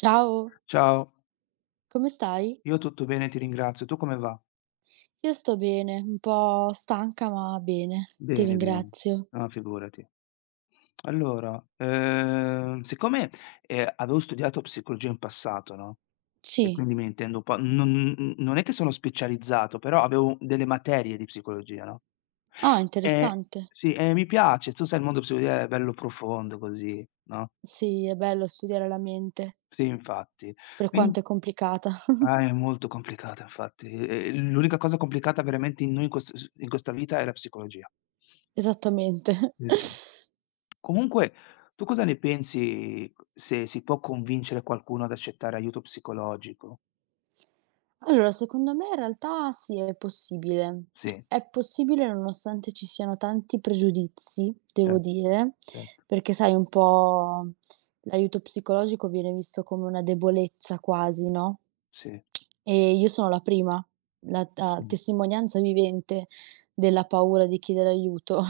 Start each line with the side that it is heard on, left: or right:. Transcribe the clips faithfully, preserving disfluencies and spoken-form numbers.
right: Ciao,
left: Ciao,
right: come stai?
left: io tutto bene, ti ringrazio. Tu come va?
right: Io sto bene, un po' stanca ma bene, ti
left: Bene, bene.
right: ringrazio.
left: No, figurati. Allora, ehm, siccome, ehm, avevo studiato psicologia in passato, no, e
right: Sì,
left: quindi mi intendo un po' non n non è che sono specializzato, però avevo delle materie di psicologia, no,
right: ah,
left: e
right: interessante.
left: sì, e mi piace. Tu sai il mondo psicologia è bello profondo così, no,
right: Sì, è bello studiare la mente,
left: sì, infatti.
right: per
left: Quin
right: quanto è complicata.
left: Ah, è molto complicato infatti. E e l'unica cosa complicata veramente in noi in quest s in questa vita è la psicologia.
right: Esattamente.
left: Sì, sì. Comunque, tu cosa ne pensi se si può convincere qualcuno ad accettare aiuto psicologico?
right: Allora, secondo me in realtà sì, è possibile.
left: Sì,
right: È possibile nonostante ci siano tanti pregiudizi, devo
left: certo,
right: dire,
left: certo,
right: perché sai un po' l'aiuto psicologico viene visto come una debolezza quasi, no,
left: sì,
right: e io sono la prima, la ta
left: sì,
right: testimonianza vivente della paura di chiedere aiuto.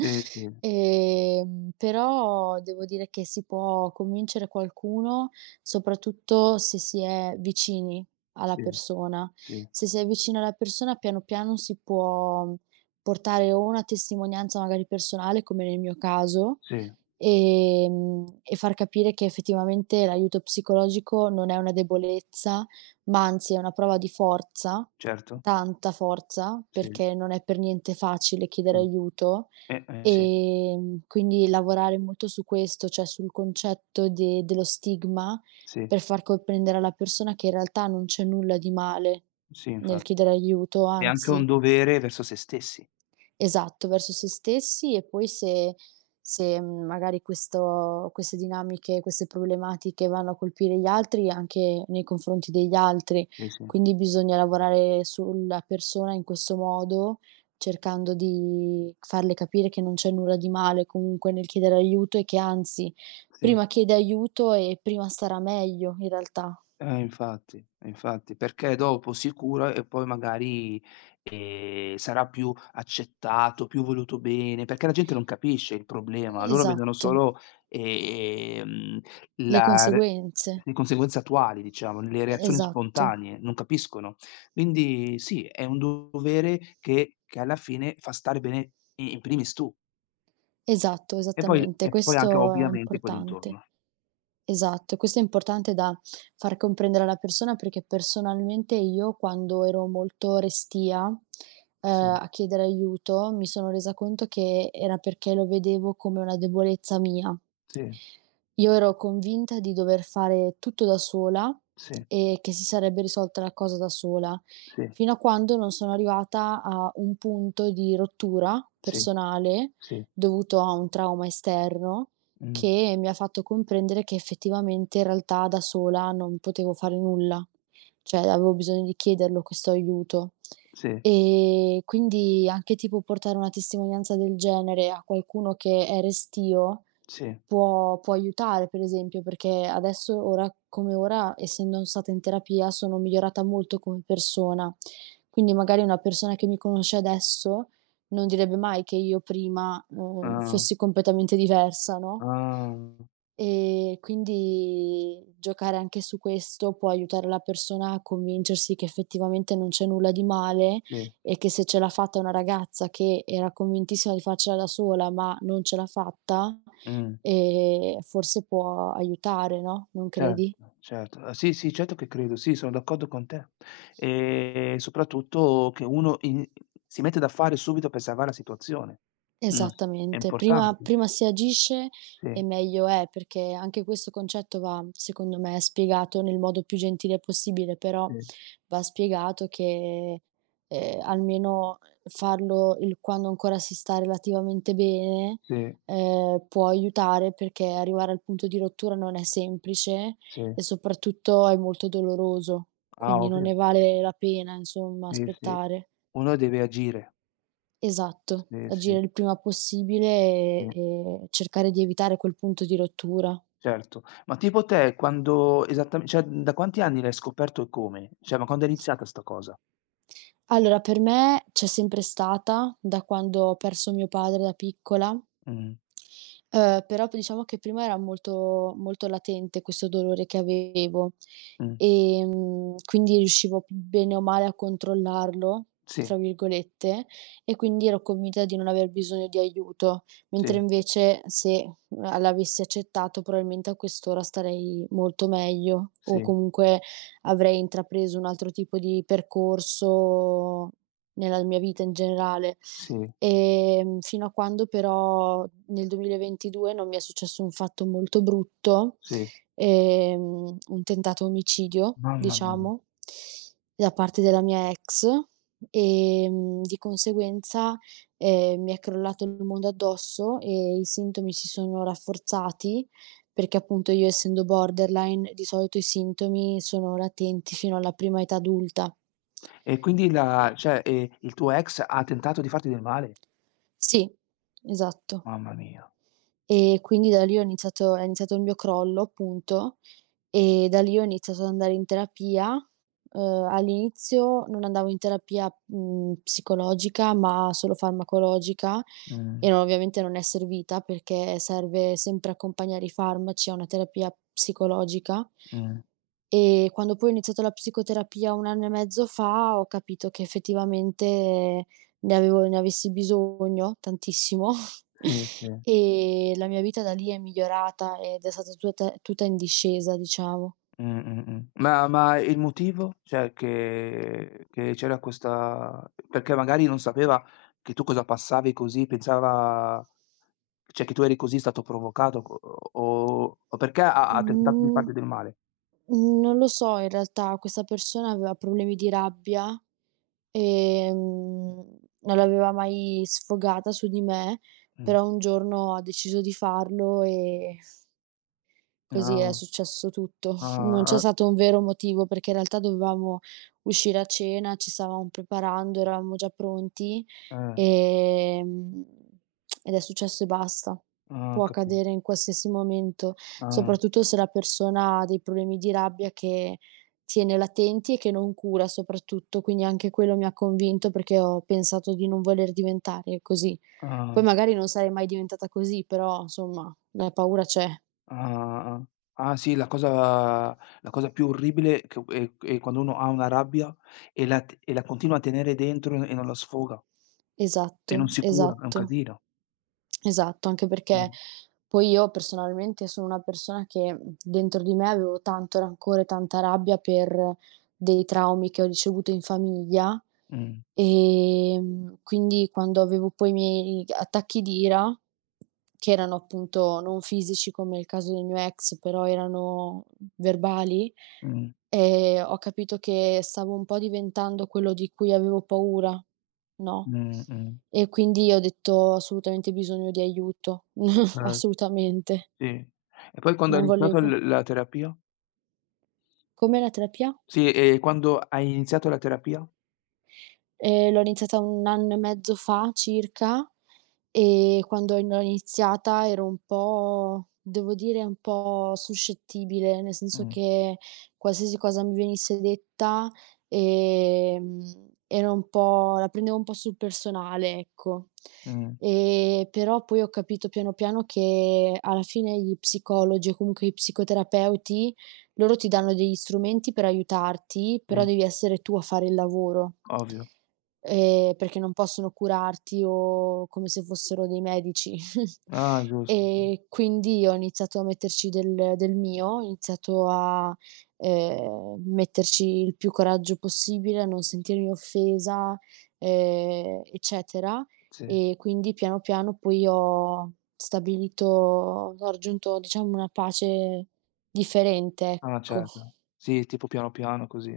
left: sì, sì,
right: Ehm, però devo dire che si può convincere qualcuno, soprattutto se si è vicini, alla
left: sì,
right: persona.
left: sì,
right: Se sei vicino alla persona, piano piano si può mhmm, portare o una testimonianza magari personale, come nel mio caso,
left: sì,
right: ehm, e far capire che effettivamente l'aiuto psicologico non è una debolezza, ma anzi è una prova di forza,
left: certo,
right: tanta forza,
left: sì,
right: perché non è per niente facile chiedere
left: sì,
right: aiuto.
left: eh, eh, sì,
right: Ehm, quindi lavorare molto su questo, cioè sul concetto de dello stigma,
left: sì,
right: per far comprendere alla persona che in realtà non c'è nulla di male
left: sì,
right: nel
left: infatti.
right: chiedere aiuto,
left: È anche un
right: anzi.
left: dovere verso se stessi.
right: Esatto, verso se stessi e poi se se, mhmm, magari questo queste dinamiche, queste problematiche vanno a colpire gli altri, anche nei confronti degli altri.
left: Sì, sì,
right: Quindi bisogna lavorare sulla persona in questo modo, cercando di farle capire che non c'è nulla di male comunque nel chiedere aiuto e che anzi,
left: sì.
right: prima chiede aiuto e prima starà meglio in realtà.
left: Eh infatti, eh infatti, perché dopo si cura e poi magari, ehm, sarà più accettato, più voluto bene, perché la gente non capisce il problema, loro vedono
right: Esatto,
left: solo, eh, ehm,
right: le
left: la r
right: conseguenze.
left: le conseguenze attuali diciamo, le reazioni
right: Esatto.
left: spontanee, non capiscono. Quindi sì, è un dovere che che alla fine fa stare bene i in primis tu
right: Esatto,
left: e poi
right: esattamente,
left: e poi anche
right: questo è
left: ovviamente quelli
right: importante.
left: intorno.
right: Esatto, questo è importante da far comprendere alla persona perché personalmente io quando ero molto restia, ehm,
left: Sì,
right: a chiedere aiuto, mi sono resa conto che era perché lo vedevo come una debolezza mia.
left: sì,
right: Io ero convinta di dover fare tutto da sola
left: sì,
right: e che si sarebbe risolta la cosa da sola,
left: sì,
right: fino a quando non sono arrivata a un punto di rottura
left: sì, sì.
right: personale
left: Sì.
right: dovuto a un trauma esterno,
left: Mh.
right: che mi ha fatto comprendere che effettivamente in realtà da sola non potevo fare nulla, cioè avevo bisogno di chiederlo questo aiuto.
left: Sì,
right: E quindi anche tipo portare una testimonianza del genere a qualcuno che è restio
left: sì.
right: Può può aiutare, per esempio, perché adesso, ora come ora, essendo stata in terapia, sono migliorata molto come persona. Quindi magari una persona che mi conosce adesso non direbbe mai che io prima, uhm,
left: Ah,
right: fossi completamente diversa, no?
left: ah,
right: E quindi giocare anche su questo può aiutare la persona a convincersi che effettivamente non c'è nulla di male
left: sì.
right: e che se ce l'ha fatta una ragazza che era convintissima di farcela da sola, ma non ce l'ha fatta,
left: Mh.
right: ehm, forse può aiutare, no, non credi?
left: Certo, certo. Ah, sì, sì, certo che credo. Sì, sono d'accordo con te. Ehm, soprattutto che uno in si mette da fare subito per salvare la situazione. Non s È
right: Esattamente. Prima
left: importante.
right: prima si agisce e
left: Sì,
right: meglio è, perché anche questo concetto va, secondo me, spiegato nel modo più gentile possibile, però
left: sì,
right: va spiegato che, ehm, almeno farlo il quando ancora si sta relativamente bene,
left: sì,
right: ehm, può aiutare perché arrivare al punto di rottura non è semplice
left: sì.
right: e soprattutto è molto doloroso,
left: Ah,
right: quindi non ne
left: ovvio.
right: vale la pena, insomma,
left: Sì, sì.
right: aspettare.
left: Uno deve agire.
right: Esatto,
left: Sì, sì,
right: agire il prima
left: sì,
right: possibile, ehm, e cercare di evitare quel punto di rottura.
left: certo. Ma tipo te quando esattame cioè da quanti anni l'hai scoperto e come? Cioè, ma quando è iniziata 'sta cosa?
right: Allora, per me c'è sempre stata da quando ho perso mio padre da piccola.
left: Mh.
right: Uhm, però p diciamo che prima era molto molto latente questo dolore che avevo,
left: Mh.
right: ehm, quindi riuscivo bene o male a "controllarlo",
left: Sì,
right: tra virgolette, e quindi ero convinta di non aver bisogno di aiuto, mentre
left: sì,
right: invece se a l'avessi accettato probabilmente a quest'ora starei molto meglio o
left: sì,
right: comunque avrei intrapreso un altro tipo di percorso nella mia vita in generale.
left: sì,
right: Ehm, fino a quando però nel duemilaventidue non mi è successo un fatto molto brutto,
left: sì.
right: ehm, un tentato omicidio,
left: Mamma mia.
right: diciamo, da parte della mia ex, ehm, di conseguenza, ehm, mi è crollato il mondo addosso e i sintomi si sono rafforzati, perché appunto io essendo borderline di solito i sintomi sono latenti fino alla prima età adulta.
left: E quindi la
right: Eh.
left: cioè, ehm, il tuo ex ha tentato di farti del male?
right: Sì, esatto.
left: Mamma mia.
right: E quindi da lì ho iniziato è iniziato il mio crollo appunto, e da lì ho iniziato ad andare in terapia. Uhm, all'inizio non andavo in terapia, mhmm, psicologica, ma solo farmacologica
left: Mh,
right: e non- ovviamente non è servita perché serve sempre accompagnare i farmaci a una terapia psicologica.
left: mh.
right: E quando poi ho iniziato la psicoterapia un anno e mezzo fa, ho capito che effettivamente ne avevo ne avessi bisogno tantissimo.
left: Sì, sì.
right: E la mia vita da lì è migliorata ed è stata tutta tutta in discesa, diciamo.
left: Mh, mh, mh. Ma ma il motivo? Cioè che che c'era questa perché magari non sapeva che tu cosa passavi così, pensava cioè che tu eri così stato provocato co o o perché ha ha tentato di
right: Mhmm,
left: farti del male?
right: Non lo so in realtà, questa persona aveva problemi di rabbia, ehm, non l'aveva mai sfogata su di me,
left: Mh.
right: però un giorno ha deciso di farlo e così è
left: Ah,
right: successo tutto.
left: ah,
right: Non c'è
left: ah,
right: stato un vero motivo, perché in realtà dovevamo uscire a cena, ci stavamo preparando, eravamo già pronti.
left: eh,
right: Ehm, Ed è successo e basta.
left: ah, ho
right: Può
left: capi
right: accadere in qualsiasi momento,
left: ah,
right: soprattutto se la persona ha dei problemi di rabbia che tiene latenti e che non cura soprattutto, quindi anche quello mi ha convinto perché ho pensato di non voler diventare così. Poi
left: ah,
right: magari non sarei mai diventata così, però insomma la paura c'è.
left: ah, ah. Ah sì, la cosa la cosa più orribile che è è quando uno ha una rabbia e la t e la continua a tenere dentro e non la sfoga e non
right: Esatto,
left: si cura, è un
right: esatto.
left: casino.
right: Esatto, anche
left: Mh,
right: perché poi io personalmente sono una persona che, mhmm, dentro di me avevo tanto rancore, tanta rabbia per dei traumi che ho ricevuto in famiglia,
left: mh,
right: ehm, quindi quando avevo poi i miei attacchi di ira, che erano appunto non fisici come il caso del mio ex, però erano verbali,
left: mh,
right: Ehm, ho capito che stavo un po' diventando quello di cui avevo paura, no,
left: mh, mh.
right: e quindi ho detto: "Ho assolutamente bisogno di aiuto."
left: Eh,
right: Assolutamente,
left: sì. E poi quando hai
right: non
left: iniziato
right: volevo.
left: l la terapia?
right: Com'è la terapia?
left: Sì, e quando hai iniziato la terapia?
right: Ehm, l'ho iniziata un anno e mezzo fa circa, e quando in l'ho iniziata ero un po', devo dire, un po' suscettibile, nel senso
left: Mh,
right: che qualsiasi cosa mi venisse detta, ehm, ero un po' la prendevo un po' sul personale, ecco.
left: mh,
right: Ehm, però poi ho capito piano piano che alla fine gli psicologi o comunque i psicoterapeuti, loro ti danno degli strumenti per aiutarti, però
left: sì,
right: devi essere tu a fare il lavoro
left: ovvio.
right: ehm, perché non possono curarti o come se fossero dei medici.
left: Ah giusto,
right: E quindi ho iniziato a metterci del del mio, ho iniziato a ehm, metterci il più coraggio possibile, a non sentirmi offesa, ehm, eccetera.
left: sì.
right: E quindi piano piano poi ho stabilito ho raggiunto, diciamo, una pace differente,
left: Ah
right: ecco.
left: certo. Sì, tipo piano piano così.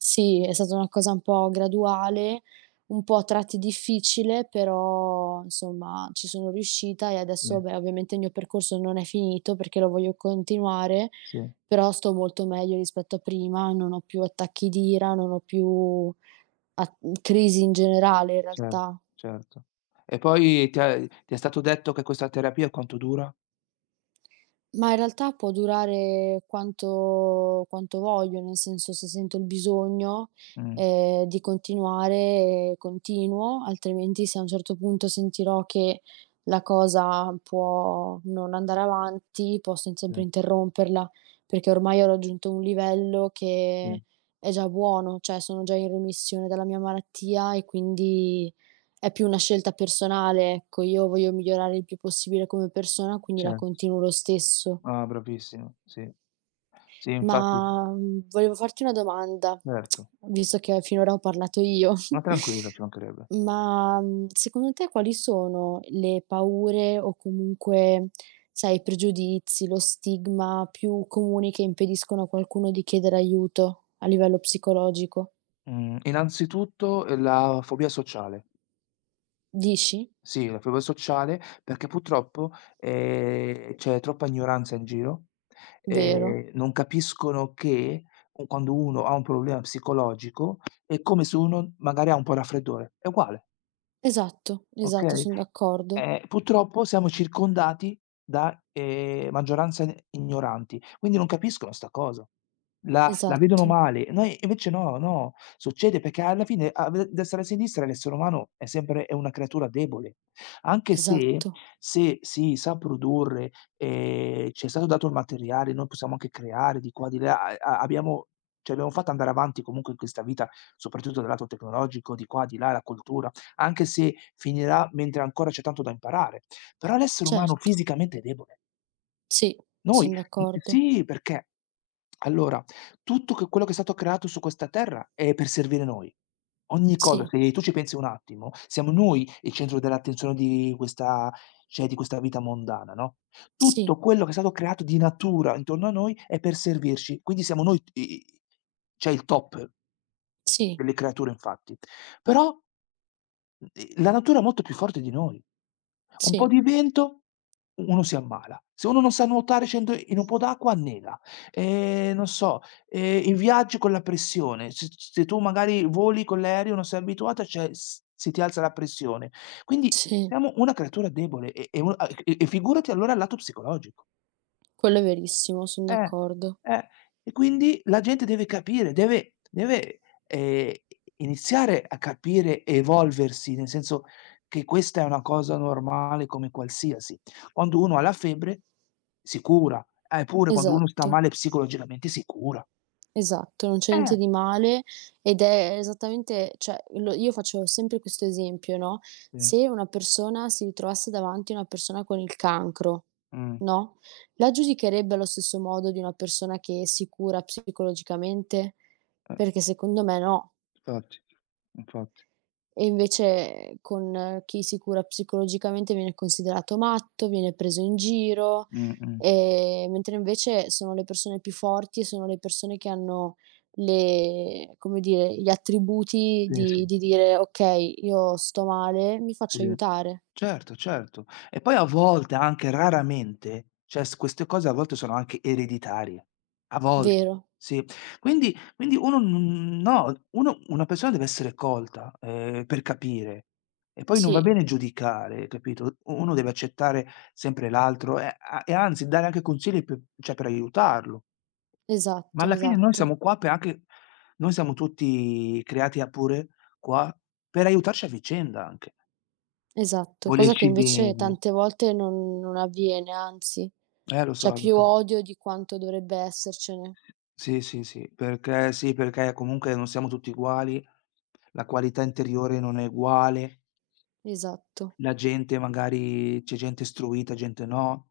right: Sì, è stata una cosa un po' graduale, un po' a tratti difficile, però insomma ci sono riuscita e
left: Sì,
right: adesso, beh, ovviamente il mio percorso non è finito perché lo voglio continuare,
left: sì.
right: però sto molto meglio rispetto a prima, non ho più attacchi di ira, non ho più a- crisi in generale in
left: Certo,
right: realtà.
left: certo. E poi ti è ti è stato detto che questa terapia quanto dura?
right: Ma in realtà può durare quanto quanto voglio, nel senso se sento il bisogno,
left: Mh,
right: ehm, di continuare, eh, continuo, altrimenti se a un certo punto sentirò che la cosa può non andare avanti, posso in
left: sì,
right: sempre interromperla, perché ormai ho raggiunto un livello
left: sì,
right: che è già buono, cioè sono già in remissione dalla mia malattia e quindi è più una scelta personale, ecco. Io voglio migliorare il più possibile come persona, quindi la
left: certo.
right: continuo lo stesso.
left: Ah, bravissimo, sì. Sì, infatti
right: Ma, mhmm, volevo farti una domanda,
left: certo.
right: visto che finora ho parlato io.
left: Ma tranquilla, ci mancherebbe.
right: Ma, mhmm, secondo te quali sono le paure o comunque, sai, i pregiudizi, lo stigma più comuni che impediscono a qualcuno di chiedere aiuto a livello psicologico?
left: Mhmm, innanzitutto, ehm, la fobia sociale.
right: Dici?
left: Sì, la fobia sociale, perché purtroppo, ehm, c'è troppa ignoranza in giro,
right: Vero.
left: ehm, non capiscono che u quando uno ha un problema psicologico è come se uno magari ha un po' raffreddore, è uguale,
right: Esatto, esatto,
left: okay?
right: son d'accordo.
left: Eh, purtroppo siamo circondati da, ehm, maggioranze ignoranti, quindi non capiscono 'sta cosa. La la vedono
right: Esatto,
left: male. Noi invece no, no, succede perché alla fine a ve destra e sinistra l'essere umano è sempre è una creatura debole. Anche se
right: esatto.
left: se si sa produrre, ehm, ci è stato dato il materiale, noi possiamo anche creare di qua di là, a a abbiamo ci abbiamo fatto andare avanti comunque in questa vita, soprattutto dal lato tecnologico, di qua, di là, la cultura, anche se finirà mentre ancora c'è tanto da imparare. Però l'essere umano
right: Certo.
left: fisicamente è debole.
right: Sì,
left: Noi
right: son
left: mhmm,
right: d'accordo.
left: sì, perché allora, tutto che quello che è stato creato su questa terra è per servire noi. Ogni cosa,
right: Sì,
left: se tu ci pensi un attimo, siamo noi il centro dell'attenzione di questa cioè di questa vita mondana, no,
right: sì,
left: tutto quello che è stato creato di natura intorno a noi è per servirci, quindi siamo noi t i i cioè il top
right: sì,
left: delle creature infatti. Però mhmm, ehm, la natura è molto più forte di noi. Un po'
right: sì.
left: di vento, uno si ammala. Se uno non sa nuotare scende in un po' d'acqua, annega. Ehm, non so, ehm, in viaggio con la pressione, se se tu magari voli con l'aereo, non sei abituata, cioè s si ti alza la pressione. Quindi
right: Sì,
left: siamo una creatura debole e e u a e e figurati allora il lato psicologico.
right: quello è verissimo, son
left: Eh,
right: d'accordo.
left: eh, e quindi la gente deve capire, deve deve, ehm, iniziare a capire e evolversi, nel senso che questa è una cosa normale come qualsiasi. Quando uno ha la febbre si cura, eh, eppure quando uno sta
right: Esatto,
left: male psicologicamente si cura.
right: esatto, non c'è niente
left: Eh.
right: di male ed è esattamente, cioè, lo io faccio sempre questo esempio, no,
left: Sì,
right: se una persona si ritrovasse davanti una persona con il cancro,
left: mh,
right: no, la giudicherebbe allo stesso modo di una persona che si cura psicologicamente?
left: eh,
right: Perché secondo me no.
left: infatti, infatti.
right: E invece con chi si cura psicologicamente viene considerato matto, viene preso in giro,
left: Mh-mh.
right: ehm, mentre invece sono le persone più forti e sono le persone che hanno le, come dire, gli attributi
left: Sì,
right: di
left: sì,
right: di dire: "Okay, io sto male, mi
left: sì.
right: faccio aiutare."
left: Certo, certo. E poi a volte, anche raramente, cioè s queste cose a volte sono anche ereditarie. A volte,
right: Vero,
left: sì. Quindi quindi uno n no, uno una persona deve essere colta, ehm, per capire. E poi non va
right: sì,
left: bene giudicare, capito? U Uno deve accettare sempre l'altro e a e anzi dare anche consigli pe cioè per aiutarlo. Ma
right: esatto,
left: alla fine noi
right: esatto,
left: siamo qua per anche noi siamo tutti creati a pure qua per aiutarci a vicenda anche,
right: esatto. Cosa che
left: volerci
right: invece
left: bene.
right: tante volte non non avviene, anzi,
left: Eh, lo
right: c'è
left: so, lo
right: più
left: so.
right: odio di quanto dovrebbe essercene.
left: Sì, sì, sì, perché sì, perché comunque non siamo tutti uguali, la qualità interiore non è uguale,
right: Esatto.
left: la gente magari c'è gente istruita, gente no.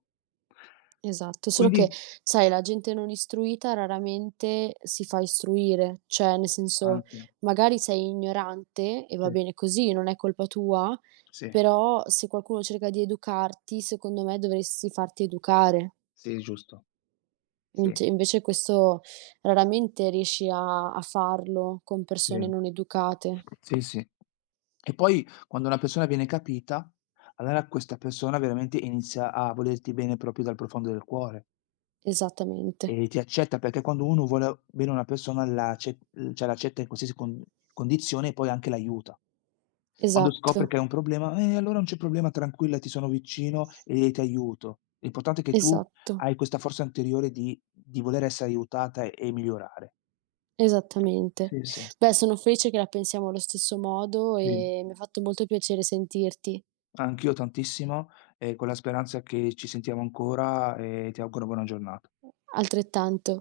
right: Esatto, solo che
left: Quindi
right: sai la gente non istruita raramente si fa istruire, cioè nel senso
left: anche,
right: magari sei ignorante e va
left: sì,
right: bene così, non è colpa tua,
left: sì,
right: però se qualcuno cerca di educarti, secondo me dovresti farti educare.
left: sì, giusto. Sì,
right: Int invece questo raramente riesci a a farlo con
left: sì,
right: persone non educate.
left: sì, sì. E poi quando una persona viene capita, allora questa persona veramente inizia a volerti bene proprio dal profondo del cuore.
right: Esattamente.
left: E ti accetta perché quando uno vuole bene a una persona la acce uhm, cioè l'accetta in qualsiasi con condizione e poi anche l'aiuta. Quando
right: Esatto,
left: scopre che è un problema: "Eh, allora non c'è problema, tranquilla, ti sono vicino e ti aiuto." L'importante è che tu
right: esatto.
left: hai questa forza interiore di di voler essere aiutata e e migliorare.
right: Esattamente.
left: Sì, sì,
right: Beh, sono felice che la pensiamo allo stesso modo
left: sì.
right: e mi ha fatto molto piacere sentirti.
left: Anch'io tantissimo e con la speranza che ci sentiamo ancora e ti auguro buona giornata.
right: Altrettanto.